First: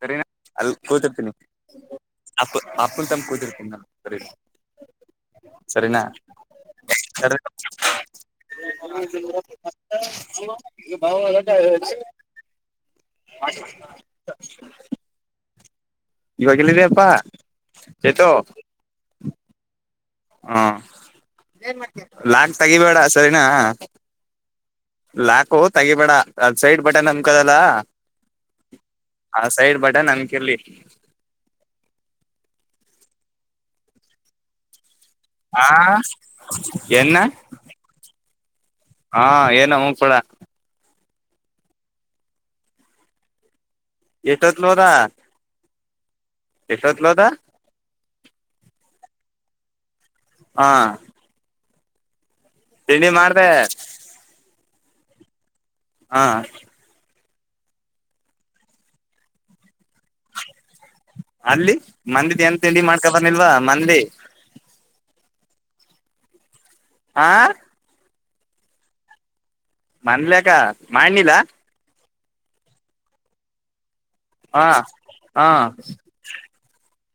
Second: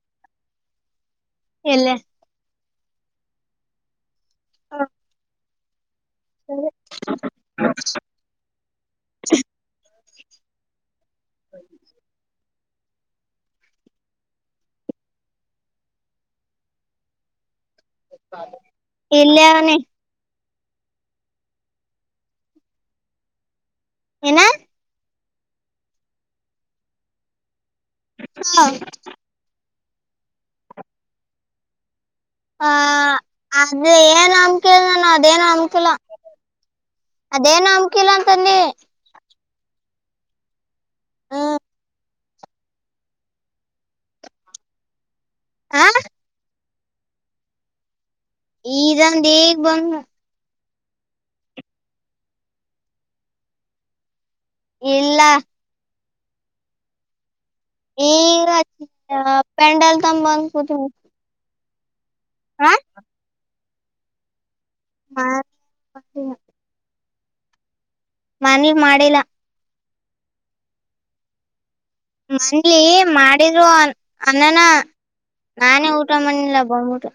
ಸರಿನಾ ಅಲ್ಲಿ ಕೂತಿರ್ತೀನಿ ಎಲ್ಲ ಅಪ್ಪು ಅಪ್ಪು ತಮ ಕೂತಿರ್ತೀನಿ ನಾ ಸರಿನಾ ಸರಿನಾ [unintelligible] [inaudible] [unintelligible] ಇವಾಗ ಎಲ್ಲಿದಿಯಪ್ಪ ಚೇತು ಇಲ್ಲವನೇ. ಹಾ ಲಾಕ್ ತಗಿಬೇಡ ಸರಿನಾ. ಏನ? ಲಾಕು ತಗಿಬೇಡ ಅ ಸೈಡ್ ಬಟನ್ ನಮಕದಲ್ಲ ಆ ಸೈಡ್ ಬಟನ್ [unintelligible] ಹ ಅದ ಏನ್ ಅಮ ಕೇಳ ನಾನ ಅದೇನ ಆ ಅನ್ಕಿಲ್ಲ ಏನ್ನ ಅದೇನ ಅಮ್ಕಿಲ್ಲ ಅಂತ ಅಂದಿ. [unintelligible] ಹ್ಮ್ ಎಟತ್ಲೋದಾ ಹಾ ಎಟ್ತ್ಲೋದಾ ಈಗ ಅಂದಿ ಈಗ ಬಂದ - ಹಾ ತಿಂಡಿ ಮಾಡ್ದೆ. ಇಲ್ಲ. ಹಾ ಈಗ [inaudible] ತಂದ ಬಂದ್ ಕುತೀನಿ. ಅಲ್ಲಿ ಮಂದಿದ್ದ ಎಂತ ತಿಂಡಿ ಮಾಡ್ಕಬಾರಲಿಲ್ವಾ ಮಂದಿ ಹ ಹಾ ನಾನೀ ಮಾಡಿಲ್ಲ. ಮನ್ನಿಲ್ಲ ಯಾಕ ಮಾಡನಿಲ್ಲ. ಮಂದಿ ಮಾಡಿದೋವ್ ಹ ಅಂಡೆನ ಹಾ ನಾನೇ ಊಟ ಮಾಡಿಲ್ಲ ಬಂದಬಿಟ್ಟು.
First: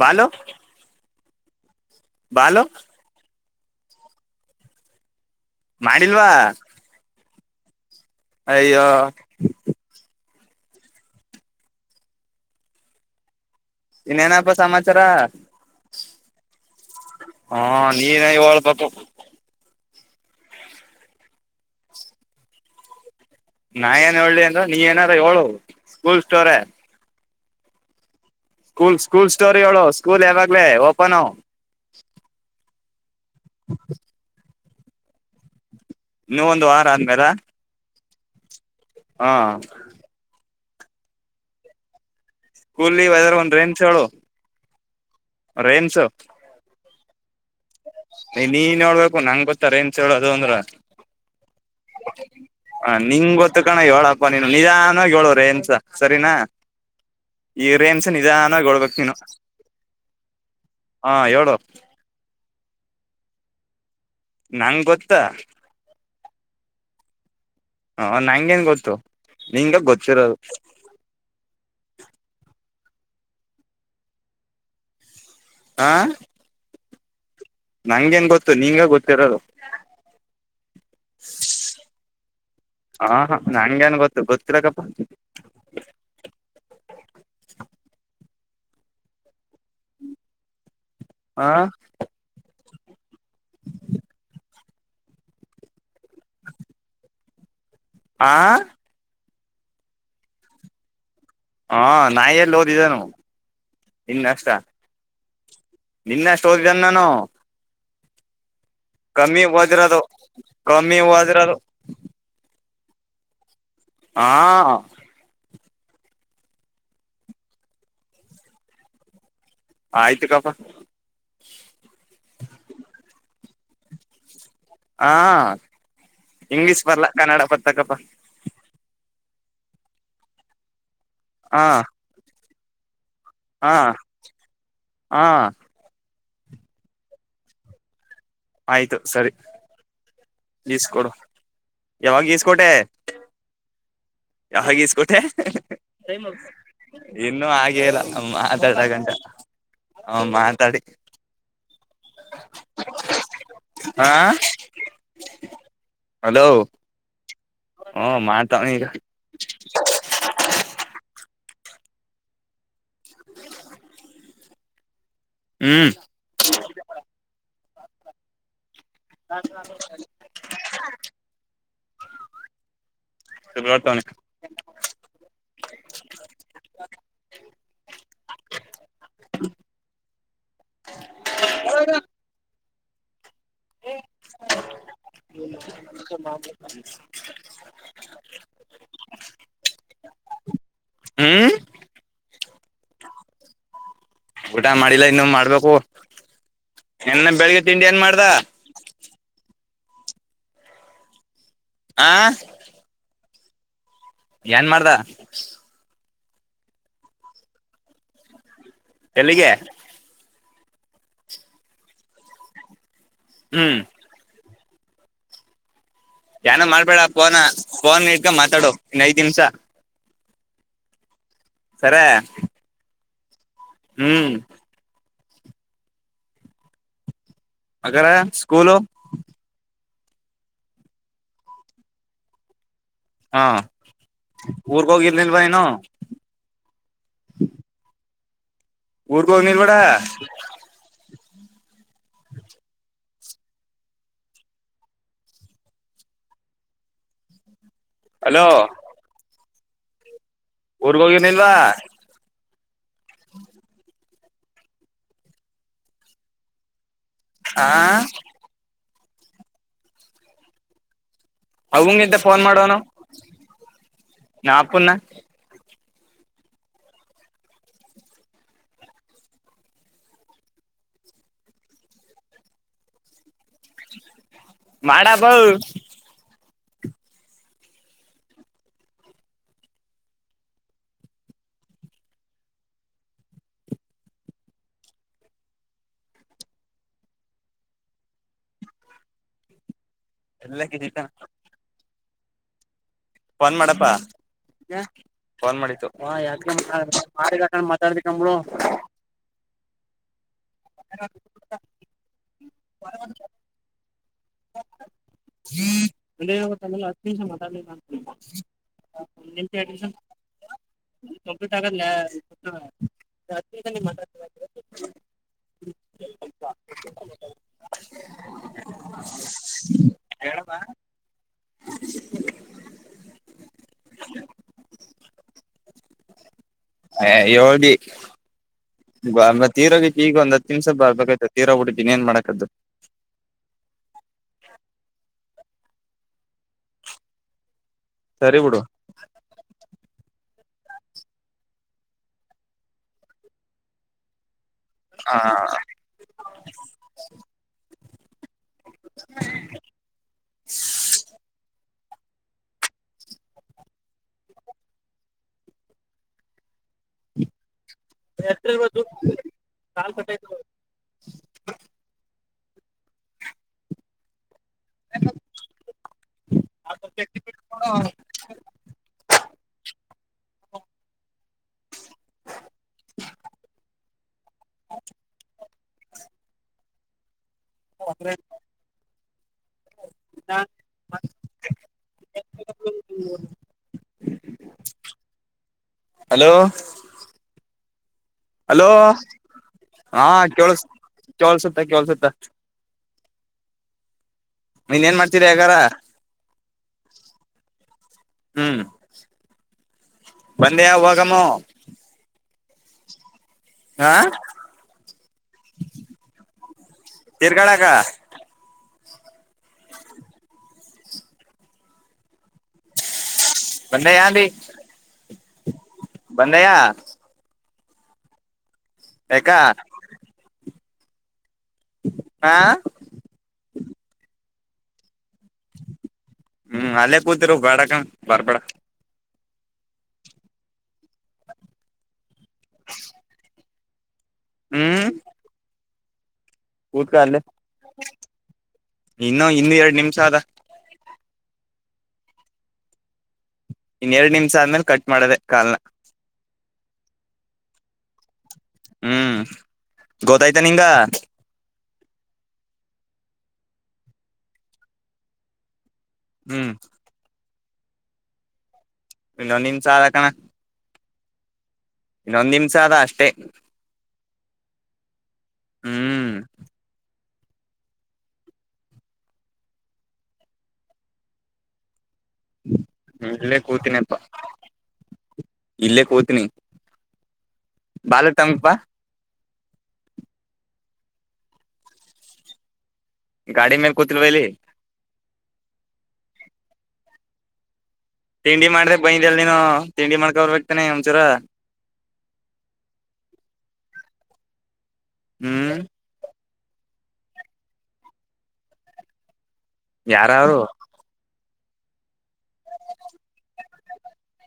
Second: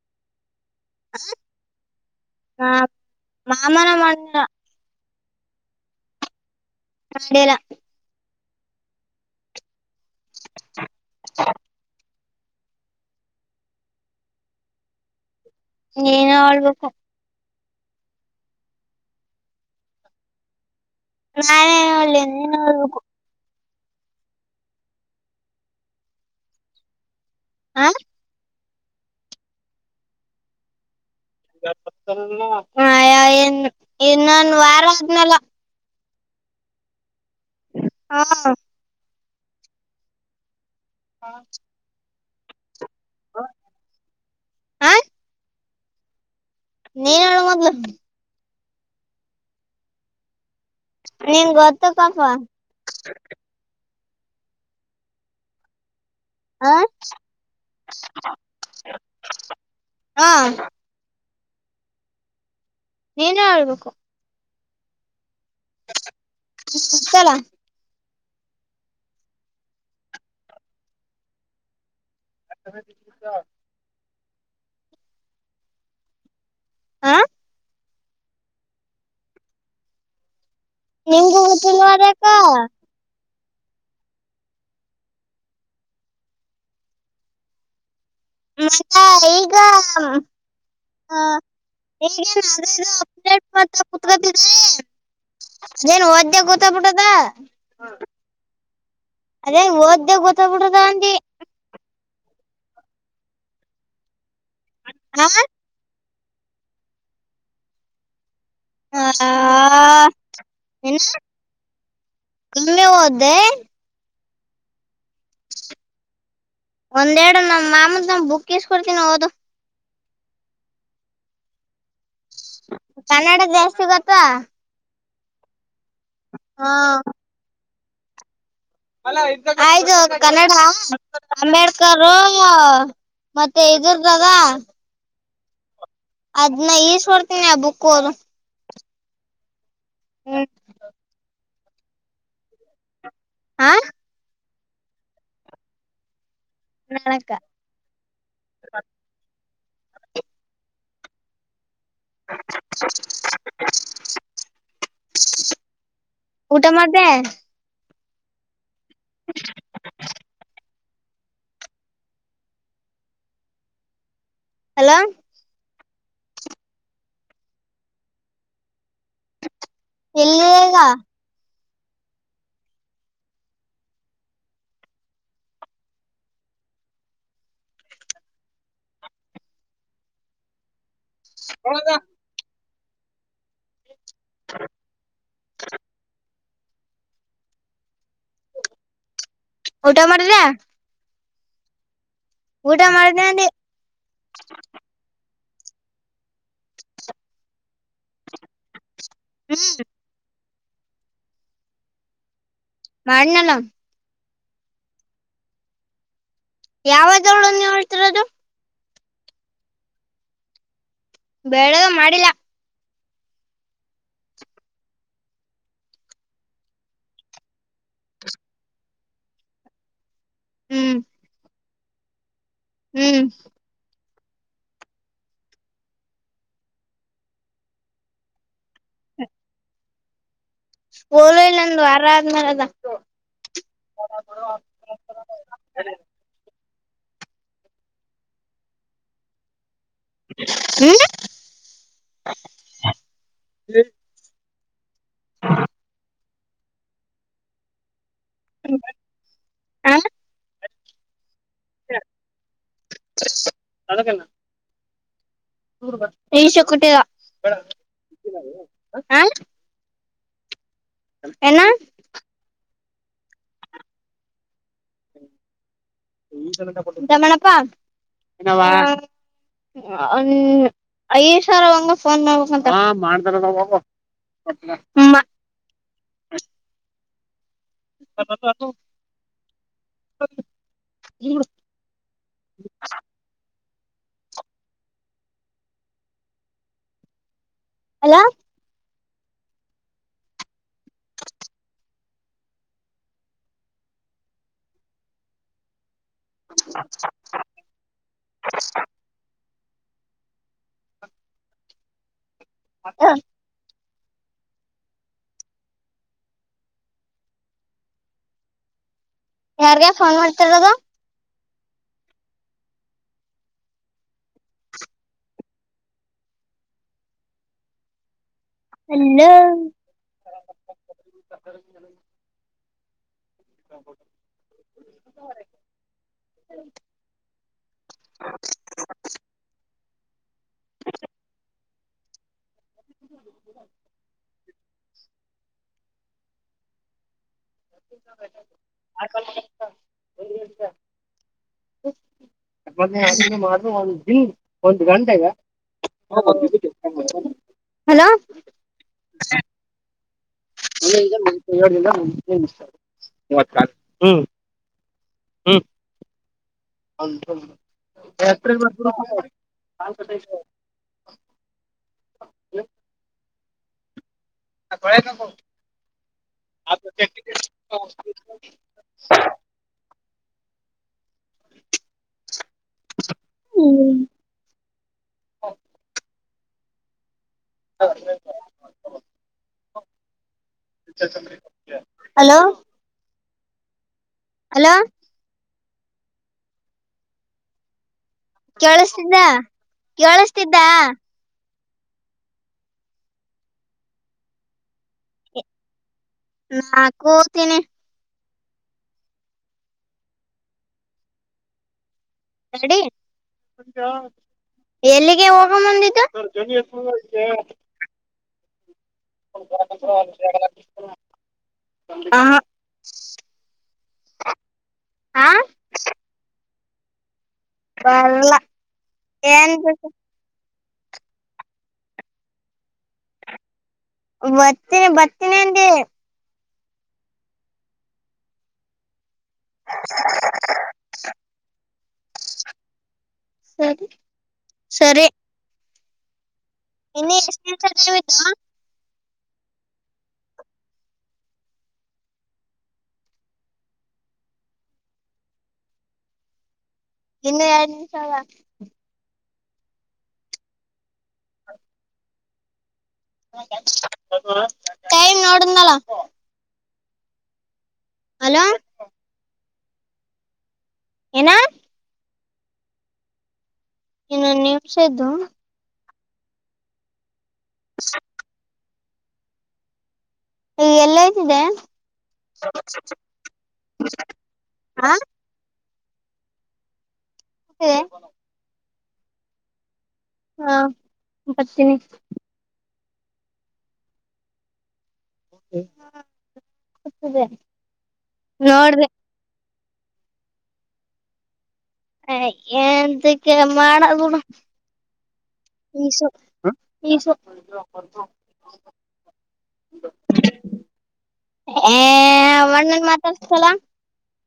ಬಾಳು - ಹ್ಮ್ ಬಾಳು - ಮಾಮನ ಮಾಡಿದ. ಮಾಡಿಲ್ವಾ? [inaudible] ಅಯ್ಯೋ [unintelligible] ಇನ್ನೇನಪ್ಪಾ ಸಮಾಚಾರ - ನೀನೆ ಹಳ್ಬೇಕು. ಹಾ ನೀವೇ ಹೇಳ್ಬೇಕು. ನಾ ಎನ್ ಹೇಳಿ ನೀನೇ ಹೇಳ್ಬೇಕು. ನಾ ಏನ್ ಹೇಳಿ ಅಂದ್ರ ನೀ ಏನಾರ ಹೇಳು ಸ್ಕೂಲ್ ಸ್ಟೋರಿ. ಹಾ ಸ್ಕೂಲ್ ಸ್ಕೂಲ್ ಸ್ಟೋರಿ ಹೇಳು ಸ್ಕೂಲ್ ಯಾವಾಗ್ಲೇ ಓಪನ್ [inaudible] ಇನ್ನೊಂದ ವಾರ ಅದ್ನೆಲ್ಲಾ. ಇನ್ನು ಒಂದು ವಾರ ಆದ್ಮೇಲ - ಹಾ ಹಾ [unintelligible] ಕೂಲಿ ವೆದರ್ ಒಂದ್ ರೆಂಚ್ ಹೇಳು. ಹ ರೇನ್ಸ ನೀನ್ ಹೇಳ ಮೊದಲ ನೀನ್ ಹೇಳ್ಬೇಕು ನಂಗ ಗೊತ್ತಾರ ನ್ಂತ ಹೇಳೋದು ಅಂದ್ರ [inaudible] ನಿನ್ ಗೊತ್ತು ಪಾಪ ಹ ನಿಂಗ ಗೊತ್ತ ಕಣ ಳ ನೀ ನಿಜಾನ ಹೇಳೋವ್ರ ಏನ್ಸ ಸರಿನಾ ಹ ಈ ರೇಮಸ ನಿಧಾನವಾಗಿ ಹೇಳಬೇಕು ನೀನು ಹ ಹಾ ಹೇಳ ನೀನ ಆಳ್ಬೇಕು ನಂ ಗೊತ್ತಾ ಗೋತಲ್ಲ ಹ ನಂಗೇನ್ ಗೊತ್ತು ನಿಂಗ ಗೊತ್ತಿರೋದು ಆ ತಮೇ ಬತ ಆ ಹ ನಂಗ ನ್ ಗೊತ್ತು ನಿಂಗ ಗೊತ್ತಿರದು ನಿಮ್ದು ಊಟ ನೋಡಕ್ಕ ನಂಗೆೇನ್ ಗೊತ್ತ ಗೊತ್ತಿರಕ್ಕಪ್ಪ [inaudible] ಮತ್ತ ಈಗ ಆ ಈಗ ಅಪ್ಡೇಟ್ ಮಾಡ್ತಾ ಕುತ್ಕದಿ ಅೇನು ಒದ ಗೊತ್ತಾ್ಬಿಟ್ಟದ ಆ ಅದೇ ಓದ್ದೇ ಗೊತ್ತ್ಬಿಡದ ಅನ್ೀ ಹಾ ನಾಯ ಎಲ್ಲಿ ಓದಿದ್ದನು ಇನ್ ಅಕ್ಷ ಹ ನಿನ್ನ ಎಷ್ಟು ಹದಿದ್ದ ನಾನು ಕಮ್ ಓದಿರೋದು ಕಮ್ಮಿ ಓದಿರೋದು ಕೇ ಹದೆ ಹಾ ಒಂದೆರ ನಮ್ಮ ಮಾಮತ್ ನ ಬುಕ್ಸ್ ಕೊಡ್ತೀನ ಹೋದು ಆಯ್ತು ಕಪ ಕನ್ನಡ ಜಾಸ್ತಿ ಗೊತ್ತವಾ ಹಾ ಇಂಗ್ಲಿೀಷ್ ಬರ್ಲಾ ಕನ್ನಡ ಬರ್ತಕ್ಕಪ್ಪ ಆಯದುು ಕನ್ನಡ ಹಾ ಅಂಬೇಡ್ಕರು ಮತ್ತೆ ಹಾ ಇದದುರ್ದದ ಹಾ ಅದ್ನ್ನ ಈಷ್ಟ ಕೊಡ್ತೀನಿ ಆ ಬುಕ್ಕ ಹೋ ದೊ ಆಯ್ತು ಸರಿ ಗಸ್ಕೊಡು ಯಾವಾಗೀಸ್ಕೋಟೆ ಹಾ ಯಾವಾಗ ಈಸ್ಕೋಟೆ ನಕ ಇನ್ನುೂ ಹಾಗೆ ಇಲ್ಲ ಮಾತಾಡ್ಕಂತ ಹ ಮಾತಾಡಿ ಹಾ ಹ ಊಟ ಮಾಡ್ದೆ ಹಓ ಮಾಡ್ತವ ಈಗ ಅಲೋ ಹ್ಮ ಹ ಎಲ್ಲಿದೆ ಈಗ ರ್ತ [inaudible] ಹ್ಮ [unintelligible] [inaudible] ಊಟ ಮಾಡಿದ್ಯಾ ಹ್ಮ್ ಊಟ ಮಾಡ್ದೆ ಊಟ ಮಾಡಿಲ್ಲ ಇನ್ನುೂ ಮಾಡ್ಬೇಕು ಇನ್ನು ಬೆಳಿಗ್ಗೆ ತಿಂಡಿ ಏನ್ ಮಾಡ್ದ ಹ್ಮ್ ಆ ಮಾಡಡ್ನಲ್ಲ ಏನ್ ಮಾಡ್ದ ಯಾವದರಳನ್ನ ಹೋಳ್ತಿರೋದು ಎಲ್ಲಿಗೆ ಬೆಳಗೆ ಮಾಡಿಲ್ಲ ಹ್ಮ್ ಏನ ಮಾಡ್ಬೇಡ ಫೋನ್ ಫೋನ್ ಇಟ್ಗ ಮಾತಾಡು ಇನ್ ಐದ್ ನಿಮಿಷ ಹ್ಮ್ ಸರಿ ಹ್ಮ್ ಹ್ಮ್ ಹಾಗಾದ್ರೆ ಸ್ಕೂಲು [unintelligible] ಸ್ಕೂಲ್ ಇಲ್ಲಂದು ಅರಾದ್ಮೇಲೆ ಅದ ಹಾ ಊರಿಗೆ ಹೋಗಿರ್ನಿಲ್ವಾ ನು ಊರಿಗೆ ಹೋಗ್ನಿಲ್ವದ ಹ್ಮ ಹ್ಮ [unintelligible] [unintelligible] ಹಲೋ ಆ ಊರ್ಗೋಗೇನಿಲ್ವಾ [unintelligible] ಆ [inaudible] ಏನ ಅವಂಗಿಂತ ಫೋನ್ ಮಾಡೋನು ನಾ ಅಪ್ಪುನ್ನ [unintelligible] ಈಶ್ವರ ಮೇವಿಗೆ ಫೋನ್ ಮಾಡ್ಬೇಕ ಮಾಡಪ್ಪ [unintelligible] [unintelligible] ಹಲೋ [unintelligible] ಫೋನ್ ಮಾಡಪ್ಪಾ ಫೋನ್ ಮಾಡತು ವಾ ಯಾಕ ಮಾತಾಡ ಮಾಡಾಕ ಮಾತಾಡದಿಕಂಬಳು [unintelligible] ಹ [unintelligible] ಯಾರ್ಗ ಫೋನ್ ಮಾಡ್ತಾರದು [inaudible] ಹೆಲೋ [unintelligible] ಹ ಹೇಳ್ತಿ ಮತ್ತ ಈರೋಗಿ ಈಗ ಒಂದ ಹ ನಿಮಸ ಬೇಕ್ತ ತೀರ ಹುಟ್ಟಿದ್ದೀನ ಏನ್ ಮಾಡಕದು [unintelligible] ಸರಿ ಬಿಡು ಆಕ ಮಾಡಾರು ಒಂದು ಹಾ ಗಂಟೆೆಯ ಹಲ [unintelligible] ಮ ಏ ದ ಮೂವತ್ ಹ್ಮ್ ಹ್ಮ ಹ ಎ [unintelligible] ಹ್ಮ ಹ ಕಳೆ ನಕ ಆ [unintelligible] ಹ್ಮ್ ಹ ಹಲೋ ಅಲಾ ಹಲೋ ಹಲೋ ಕೇಳಿಸ್ತಿದ್ದ ಹಾ ಕೇಳಳ್ ಕೇಳಿಸ್ತಿದ್ದ ಕಳ್ಸುತ್ತ ಕೇೇಳಳ್ಸುತ್ತ ನೀನ್ ಏನ್ ಮಾಡ್ತೀರಿ ಯಗಾರ ನಾ ಕೂತೀನಿ ಹ್ಮ್ ಬಂದೇವಾಗಾಮ ಎಡಿ ಎಲ್ಲಿಗೆ ಹೋಗ ಮುಂದಿತ ತಿರ್ಗಾಡಕ ಹ ಬಂದ ಯ ಭ ಹಾ ಬಂದೆಯ ಬರಲ ಯಾಕ ಏನ್ ಹಾ ಬತ್ತ ಬತ್ತನಂದ ಹ್ಮ್ ಅಲ್ಲೇ ಕೂತಿರು ಬೇಡಕ ಬರ್ಬೇಡ ಸರಿ ಹ್ಮ್ ಸರಿ ಕೂತ್ಕ ಇನ್ನ ಅಲ್ಲೇ ಎಷ್ಟಸ ಇನ್ನು ಇನ್ನ ಎರಡು ನಿಮಿಷ ಆದದ ಇನ್ ಎರಡ್ ನಿಮಿಷ ಆದ್ಮೇಲೆ ಕಟ್ ಮಾಡದೆ ಕಾಲ್ನ ಇನ್ನು ಎರಡು ನಿಮಿಷ ಅಲ್ಲ ಹ್ಮ್ ಗೊತ್ತಾಯ್ತ ನಿಂಗ ೈಮ ನೋಡ ನಲ ಹ್ಮ್ ಅಲೋ ನಿಮ್ ಚಾರ ಕಣ ಏನ ಇನ್ನೊಂದ್ ನಿಮ್ಸ ಆದದ ಅಷ್ಟೇ ಇನ್ನೊಂದು ನಿಮಿಷ ಇದ್ದು ಹ್ಮ್ [inaudible] ಈ ಎಲ್ಲ ಆಯ್ತದೆ ಇಲ್ಲೇ ಕೂತಿನಪ್ಪಾ ಹಾಂ ಇಲ್ಲೇ ಕುತಿನಿ ಹ ಬಾಲ ತಂಪ, ಹಾ ಬರ್ತೀನಿ. ಗಾಡಿ ಮೇಲೆ ಕೂತಿಲ್ವ ಅಲ್ಲಿ. ಹ್ಮ ಕೂತಿದೆ. ತಿಂಡಿ ಮಾಡ್ದ ಬೈಂದಿ ಅಲ್ ನೀನು ತಿಂಡಿ ಮಾಡ್ಕೊರ್ಬೇಕ್ತಾನೆ ಒಂಚೂರು. ಹ ಎಂಥಕೆ [unintelligible] ಹ್ಮ್ ಈಸ ಹ್ಮು ಇಸು, ಯಾರಾರು, ಏ ಅವಣ್ಣನ್ ಮಾತಾಡ್ಸ್ತಲ,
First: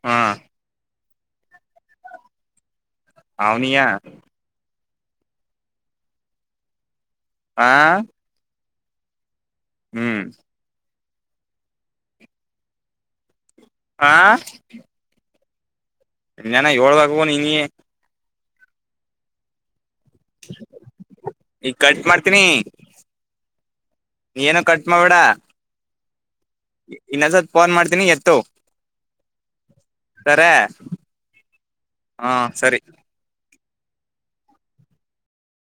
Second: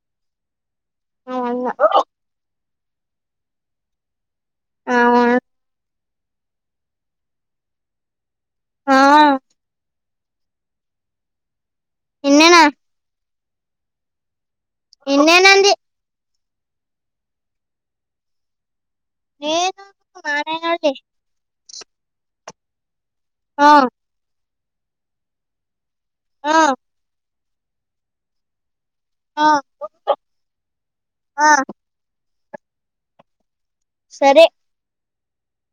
ಹಾ, ನಾವ ಅಲ್ಲ, ಅವನಿಯಾ, ಆ, ಹಾ, ಹ್ಮ್. ಇನೇನು. ಆ, ಇನ್ನೇನಂದಿ. ಇನ್ನೇನ ಹೇಳ್ಬೇಕುವ ನೀನೇ. ನೀನು [unintelligible] ನಾನೇನ್ ಹೇಳಿ ಈಗ ಕಟ್ಟ್ ಮಾಡ್ತೀನಿ. ಹಾ, ನೀನು ಕಟ್ ಮಾಡ್ಬೇಡ. ಹಾ ಇನ್ನೊಂದ ಸಲ ಫೋನ್ ಮಾಡ್ತೀನಿ ಎತ್ತು. ಹಾ, ಸರೇ ಹಾ ಹಾ ಸರಿ, ಸರಿ.